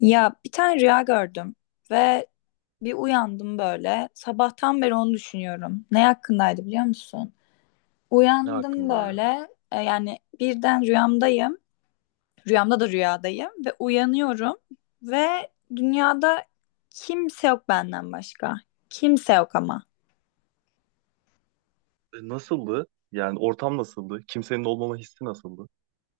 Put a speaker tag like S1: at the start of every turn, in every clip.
S1: Ya bir tane rüya gördüm ve bir uyandım böyle. Sabahtan beri onu düşünüyorum. Ne hakkındaydı biliyor musun?
S2: Ne
S1: Uyandım
S2: hakkındaydı?
S1: böyle. Yani birden rüyamdayım. Rüyamda da rüyadayım ve uyanıyorum ve dünyada kimse yok benden başka. Kimse yok ama.
S2: E, nasıldı? Yani ortam nasıldı? Kimsenin olmama hissi nasıldı?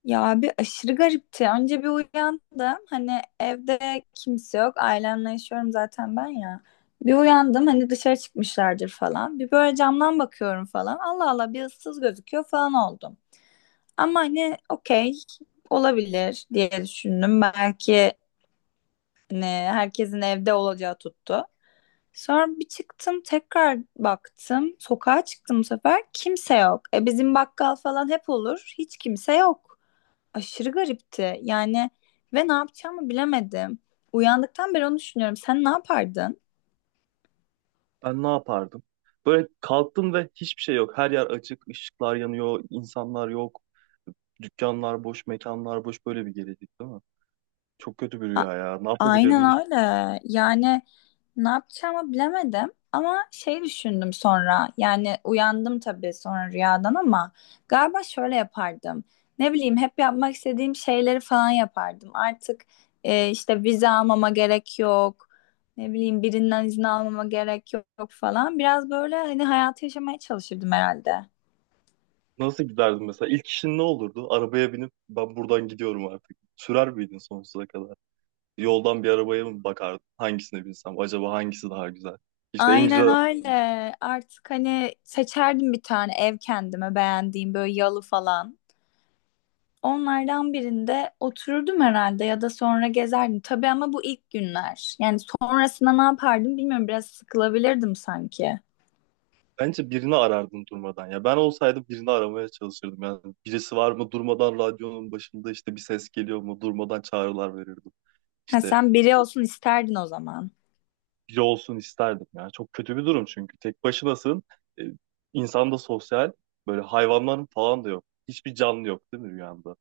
S1: Ya bir aşırı garipti. Önce bir uyandım. Hani evde kimse yok. Ailemle yaşıyorum zaten ben ya. Bir uyandım hani dışarı çıkmışlardır falan. Bir böyle camdan bakıyorum falan. Allah Allah bir ıssız gözüküyor falan oldum. Ama hani okey olabilir diye düşündüm. Belki hani herkesin evde olacağı tuttu. Sonra bir çıktım tekrar baktım. Sokağa çıktım bu sefer. Kimse yok. E bizim bakkal falan hep olur. Hiç kimse yok aşırı garipti. Yani ve ne yapacağımı bilemedim. Uyandıktan beri onu düşünüyorum. Sen ne yapardın?
S2: Ben ne yapardım? Böyle kalktım ve hiçbir şey yok. Her yer açık, ışıklar yanıyor, insanlar yok. Dükkanlar boş, mekanlar boş. Böyle bir gelecek değil mi? Çok kötü bir
S1: A-
S2: rüya ya. Ne
S1: Aynen
S2: yapabilirdim? Hiç?
S1: öyle. Yani ne yapacağımı bilemedim. Ama şey düşündüm sonra. Yani uyandım tabii sonra rüyadan ama galiba şöyle yapardım. Ne bileyim hep yapmak istediğim şeyleri falan yapardım. Artık işte vize almama gerek yok. Ne bileyim birinden izin almama gerek yok falan. Biraz böyle hani hayatı yaşamaya çalışırdım herhalde.
S2: Nasıl giderdim mesela? İlk işin ne olurdu? Arabaya binip ben buradan gidiyorum artık. Sürer miydin sonsuza kadar? Yoldan bir arabaya mı bakardın? Hangisine binsem? Acaba hangisi daha güzel? İşte en
S1: Aynen
S2: güzel.
S1: öyle. Artık hani seçerdim bir tane ev kendime beğendiğim böyle yalı falan. Onlardan birinde otururdum herhalde ya da sonra gezerdim. Tabii ama bu ilk günler. Yani sonrasında ne yapardım bilmiyorum. Biraz sıkılabilirdim sanki.
S2: Bence birini arardın durmadan. Ya ben olsaydım birini aramaya çalışırdım. Yani birisi var mı durmadan radyonun başında işte bir ses geliyor mu durmadan çağrılar verirdim.
S1: Ha,
S2: İşte
S1: sen biri olsun isterdin o zaman.
S2: biri olsun isterdim. Yani çok kötü bir durum çünkü tek başınasın. E, insan da sosyal. Böyle hayvanların falan da yok. Hiçbir canlı yok değil mi rüyanda?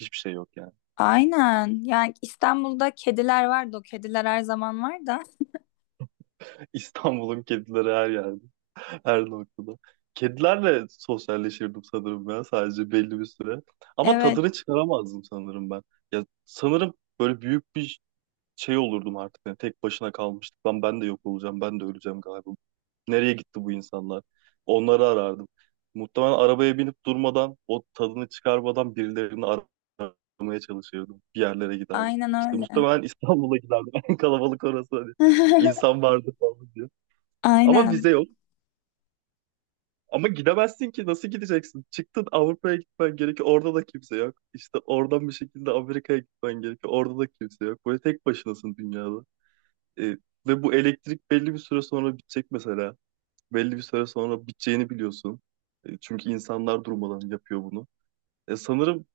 S2: Hiçbir şey yok yani.
S1: Aynen. Yani İstanbul'da kediler vardı. O kediler her zaman var da.
S2: İstanbul'un kedileri her yerde. Her noktada. Kedilerle sosyalleşirdim sanırım ben sadece belli bir süre. Ama
S1: Evet.
S2: tadını çıkaramazdım sanırım ben. Ya sanırım böyle büyük bir şey olurdum artık. Yani tek başına kalmıştık. Lan ben de yok olacağım. Ben de öleceğim galiba. Nereye gitti bu insanlar? Onları arardım. Muhtemelen arabaya binip durmadan, o tadını çıkarmadan birilerini aramaya çalışırdım. Bir yerlere giderdim.
S1: Aynen
S2: İşte
S1: öyle.
S2: muhtemelen İstanbul'a giderdim. En kalabalık orası. Hani insan vardı falan diye. Ama
S1: Aynen.
S2: vize yok. Ama gidemezsin ki. Nasıl gideceksin? Çıktın Avrupa'ya gitmen gerekiyor. Orada da kimse yok. İşte oradan bir şekilde Amerika'ya gitmen gerekiyor. Orada da kimse yok. Böyle tek başınasın dünyada. E, ve bu elektrik belli bir süre sonra bitecek mesela. Belli bir süre sonra biteceğini biliyorsun. E, çünkü insanlar durmadan yapıyor bunu. E, sanırım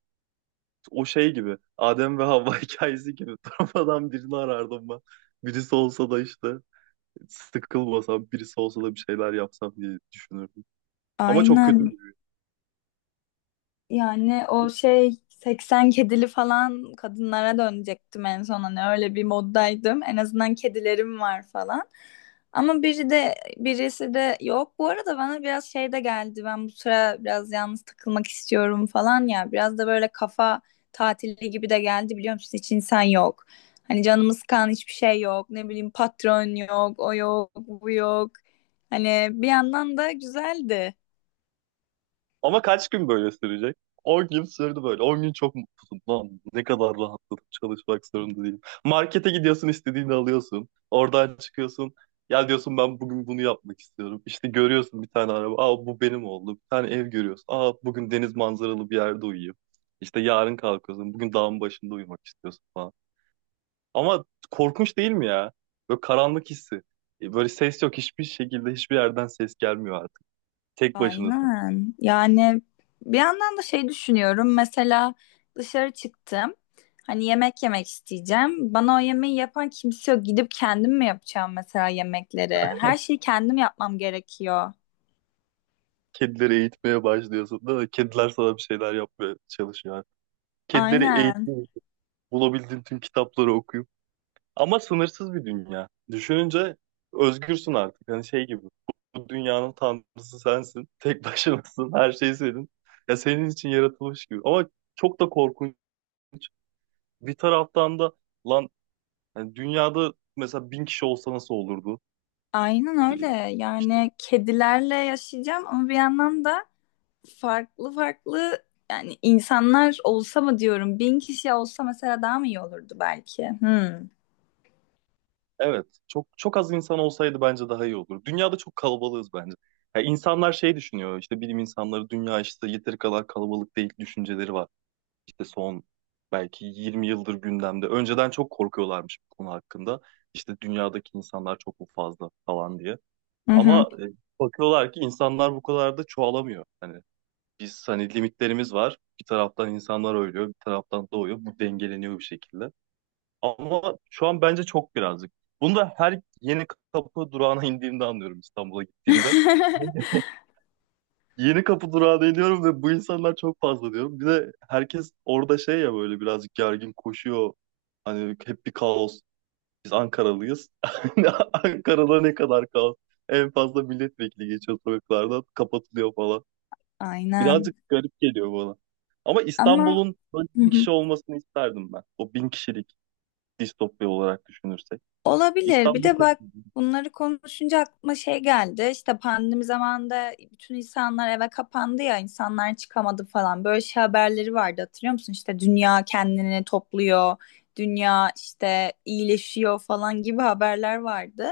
S2: o şey gibi. Adem ve Havva hikayesi gibi. Durmadan birini arardım ben. Birisi olsa da işte sıkılmasam, birisi olsa da bir şeyler yapsam diye düşünürdüm. Ama çok kötü.
S1: Aynen. Yani o şey 80 kedili falan kadınlara dönecektim en son hani öyle bir moddaydım. En azından kedilerim var falan. Ama biri de birisi de yok. Bu arada bana biraz şey de geldi. Ben bu sıra biraz yalnız takılmak istiyorum falan ya. Biraz da böyle kafa tatili gibi de geldi biliyor musun? Hiç insan yok. Hani canımız kan hiçbir şey yok. Ne bileyim patron yok, o yok, bu yok. Hani bir yandan da güzeldi.
S2: Ama kaç gün böyle sürecek? 10 gün sürdü böyle. 10 gün çok mutluyum. Lan ne kadar rahatladım. Çalışmak zorunda değilim. Markete gidiyorsun istediğini alıyorsun. Oradan çıkıyorsun. Ya diyorsun ben bugün bunu yapmak istiyorum. İşte görüyorsun bir tane araba. Aa bu benim oldu. Bir tane ev görüyorsun. Aa bugün deniz manzaralı bir yerde uyuyayım. İşte yarın kalkıyorsun. Bugün dağın başında uyumak istiyorsun falan. Ama korkunç değil mi ya? Böyle karanlık hissi. E, böyle ses yok. Hiçbir şekilde hiçbir yerden ses gelmiyor artık. Tek başınasın.
S1: Aynen. Yani bir yandan da şey düşünüyorum. Mesela dışarı çıktım. Hani yemek yemek isteyeceğim. Bana o yemeği yapan kimse yok. Gidip kendim mi yapacağım mesela yemekleri? Her şeyi kendim yapmam gerekiyor.
S2: Kedileri eğitmeye başlıyorsun değil mi? Kediler sana bir şeyler yapmaya çalışıyor. Yani. Kedileri
S1: Aynen.
S2: eğitmeyi bulabildiğin tüm kitapları okuyup. Ama sınırsız bir dünya. Düşününce özgürsün artık. Hani şey gibi. Bu dünyanın tanrısı sensin. Tek başınasın. Her şey senin. Ya senin için yaratılmış gibi. Ama çok da korkunç. Bir taraftan da lan hani dünyada mesela 1000 kişi olsa nasıl olurdu?
S1: Aynen öyle.
S2: Ee, İşte
S1: Yani kedilerle yaşayacağım ama bir yandan da farklı farklı yani insanlar olsa mı diyorum. 1.000 kişi olsa mesela daha mı iyi olurdu belki? Hmm.
S2: Evet, çok çok az insan olsaydı bence daha iyi olur. Dünyada çok kalabalığız bence. Ya insanlar şey düşünüyor, işte bilim insanları dünya işte yeteri kadar kalabalık değil düşünceleri var. İşte son belki 20 yıldır gündemde. Önceden çok korkuyorlarmış bu konu hakkında. İşte dünyadaki insanlar çok mu fazla falan diye.
S1: Hı hı.
S2: Ama bakıyorlar ki insanlar bu kadar da çoğalamıyor. Hani biz hani limitlerimiz var. Bir taraftan insanlar ölüyor, bir taraftan doğuyor. Bu dengeleniyor bir şekilde. Ama şu an bence çok birazcık. Bunu da her yeni kapı durağına indiğimde anlıyorum İstanbul'a gittiğimde. Yeni kapı durağına iniyorum ve bu insanlar çok fazla diyorum. Bir de herkes orada şey ya böyle birazcık gergin koşuyor. Hani hep bir kaos. Biz Ankaralıyız. Ankara'da ne kadar kaos. En fazla milletvekili geçiyor sokaklardan. Kapatılıyor falan. Birazcık
S1: Aynen.
S2: garip geliyor bana. Ama
S1: Ama
S2: İstanbul'un böyle
S1: hı
S2: bin
S1: hı.
S2: kişi olmasını isterdim ben. O 1000 kişilik distopya olarak düşünürsek.
S1: Olabilir. Bir
S2: İstanbul
S1: de bak
S2: kesin.
S1: bunları konuşunca aklıma şey geldi. İşte pandemi zamanında bütün insanlar eve kapandı ya, insanlar çıkamadı falan. Böyle şey haberleri vardı hatırlıyor musun? İşte dünya kendini topluyor, dünya işte iyileşiyor falan gibi haberler vardı.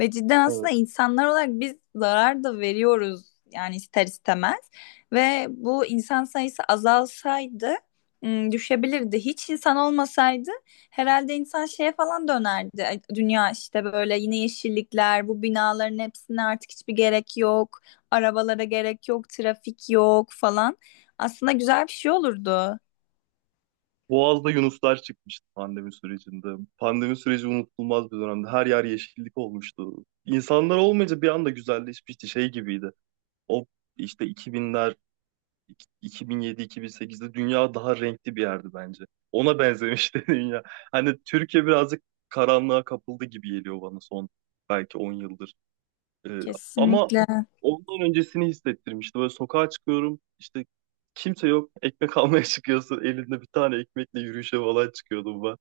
S1: Ve cidden
S2: Evet.
S1: aslında insanlar olarak biz zarar da veriyoruz yani ister istemez. Ve bu insan sayısı azalsaydı düşebilirdi. Hiç insan olmasaydı herhalde insan şeye falan dönerdi. Ay, dünya işte böyle yine yeşillikler, bu binaların hepsine artık hiçbir gerek yok. Arabalara gerek yok, trafik yok falan. Aslında güzel bir şey olurdu.
S2: Boğaz'da yunuslar çıkmıştı pandemi sürecinde. Pandemi süreci unutulmaz bir dönemdi. Her yer yeşillik olmuştu. İnsanlar olmayınca bir anda güzelleşmişti. Şey gibiydi. O işte 2000'ler, 2007-2008'de dünya daha renkli bir yerdi bence. Ona benzemişti dünya. Hani Türkiye birazcık karanlığa kapıldı gibi geliyor bana son belki 10 yıldır. Ee, ama
S1: Kesinlikle.
S2: ondan öncesini hissettirmişti. Böyle sokağa çıkıyorum işte kimse yok ekmek almaya çıkıyorsun elinde bir tane ekmekle yürüyüşe falan çıkıyordum ben.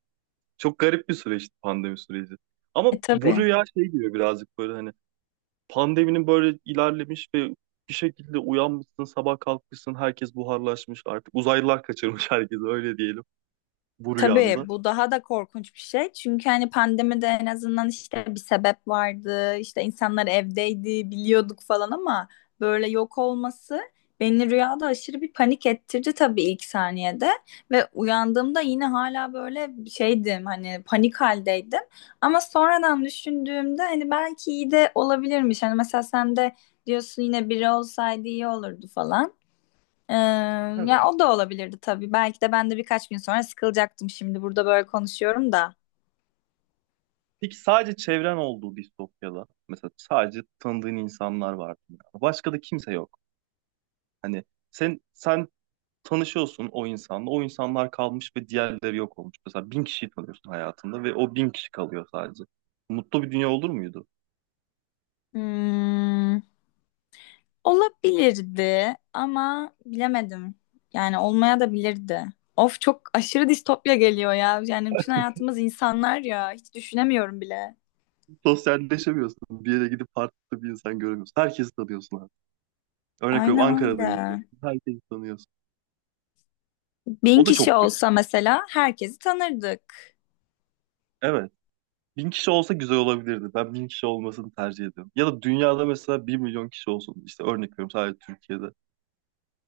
S2: Çok garip bir süreçti pandemi süreci. Ama
S1: E
S2: bu
S1: tabii.
S2: rüya şey diyor birazcık böyle hani pandeminin böyle ilerlemiş ve bir şekilde uyanmışsın sabah kalkmışsın herkes buharlaşmış artık uzaylılar kaçırmış herkesi öyle diyelim bu
S1: Tabii
S2: rüyanda.
S1: bu daha da korkunç bir şey. Çünkü hani pandemide en azından işte bir sebep vardı. İşte insanlar evdeydi, biliyorduk falan ama böyle yok olması beni rüyada aşırı bir panik ettirdi tabii ilk saniyede ve uyandığımda yine hala böyle şeydim hani panik haldeydim. Ama sonradan düşündüğümde hani belki iyi de olabilirmiş. Hani mesela sen de diyorsun yine biri olsaydı iyi olurdu falan. Ee,
S2: Evet.
S1: Ya o da olabilirdi tabii. Belki de ben de birkaç gün sonra sıkılacaktım şimdi burada böyle konuşuyorum da.
S2: Peki sadece çevren olduğu distopyada mesela sadece tanıdığın insanlar vardı. Başka da kimse yok. Hani sen tanışıyorsun o insanla. O insanlar kalmış ve diğerleri yok olmuş. Mesela 1000 kişiyi tanıyorsun hayatında ve o 1000 kişi kalıyor sadece. Mutlu bir dünya olur muydu?
S1: Hmm, olabilirdi ama bilemedim. Yani olmaya da bilirdi. Of çok aşırı distopya geliyor ya. Yani bütün hayatımız insanlar ya. Hiç düşünemiyorum bile.
S2: Sosyalleşemiyorsun. Bir yere gidip farklı bir insan göremiyorsun. Herkesi tanıyorsun abi. Örnek veriyorum
S1: Aynen
S2: Ankara'da yaşıyorsun.
S1: öyle.
S2: Herkesi tanıyorsun.
S1: Bin
S2: O da
S1: kişi
S2: çok garip.
S1: olsa mesela herkesi tanırdık.
S2: Evet. Bin kişi olsa güzel olabilirdi. Ben 1000 kişi olmasını tercih ediyorum. Ya da dünyada mesela 1.000.000 kişi olsun. İşte örnek veriyorum sadece Türkiye'de.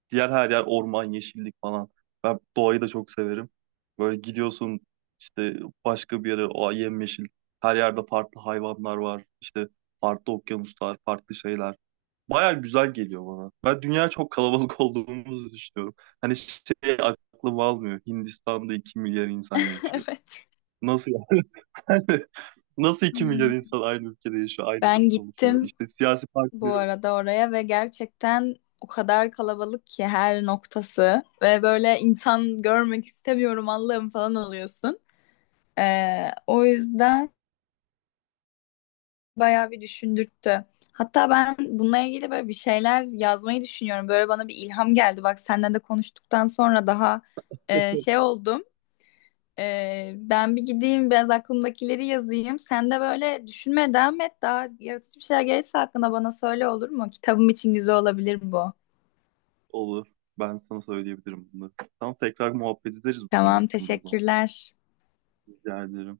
S2: Diğer her yer orman, yeşillik falan. Ben doğayı da çok severim. Böyle gidiyorsun işte başka bir yere o yemyeşil. Her yerde farklı hayvanlar var. İşte farklı okyanuslar, farklı şeyler. Baya güzel geliyor bana. Ben dünya çok kalabalık olduğumuzu düşünüyorum. Hani şey aklım almıyor. Hindistan'da 2.000.000.000 insan yaşıyor.
S1: Evet.
S2: Nasıl yani? Nasıl 2.000.000.000
S1: Hmm.
S2: insan aynı ülkede yaşıyor, aynı
S1: Ben
S2: dili konuşuyor?
S1: gittim
S2: İşte siyasi
S1: bu
S2: partileri.
S1: arada oraya ve gerçekten o kadar kalabalık ki her noktası ve böyle insan görmek istemiyorum Allah'ım falan oluyorsun. O yüzden bayağı bir düşündürttü. Hatta ben bununla ilgili böyle bir şeyler yazmayı düşünüyorum. Böyle bana bir ilham geldi. Bak senden de konuştuktan sonra daha şey oldum. Ben bir gideyim biraz aklımdakileri yazayım. Sen de böyle düşünmeye devam et. Daha yaratıcı bir şeyler gelirse hakkında bana söyle olur mu? Kitabım için güzel olabilir bu.
S2: Olur. Ben sana söyleyebilirim bunu. Tamam tekrar muhabbet ederiz bu konu
S1: Tamam,
S2: hakkında o zaman.
S1: teşekkürler.
S2: Rica ederim.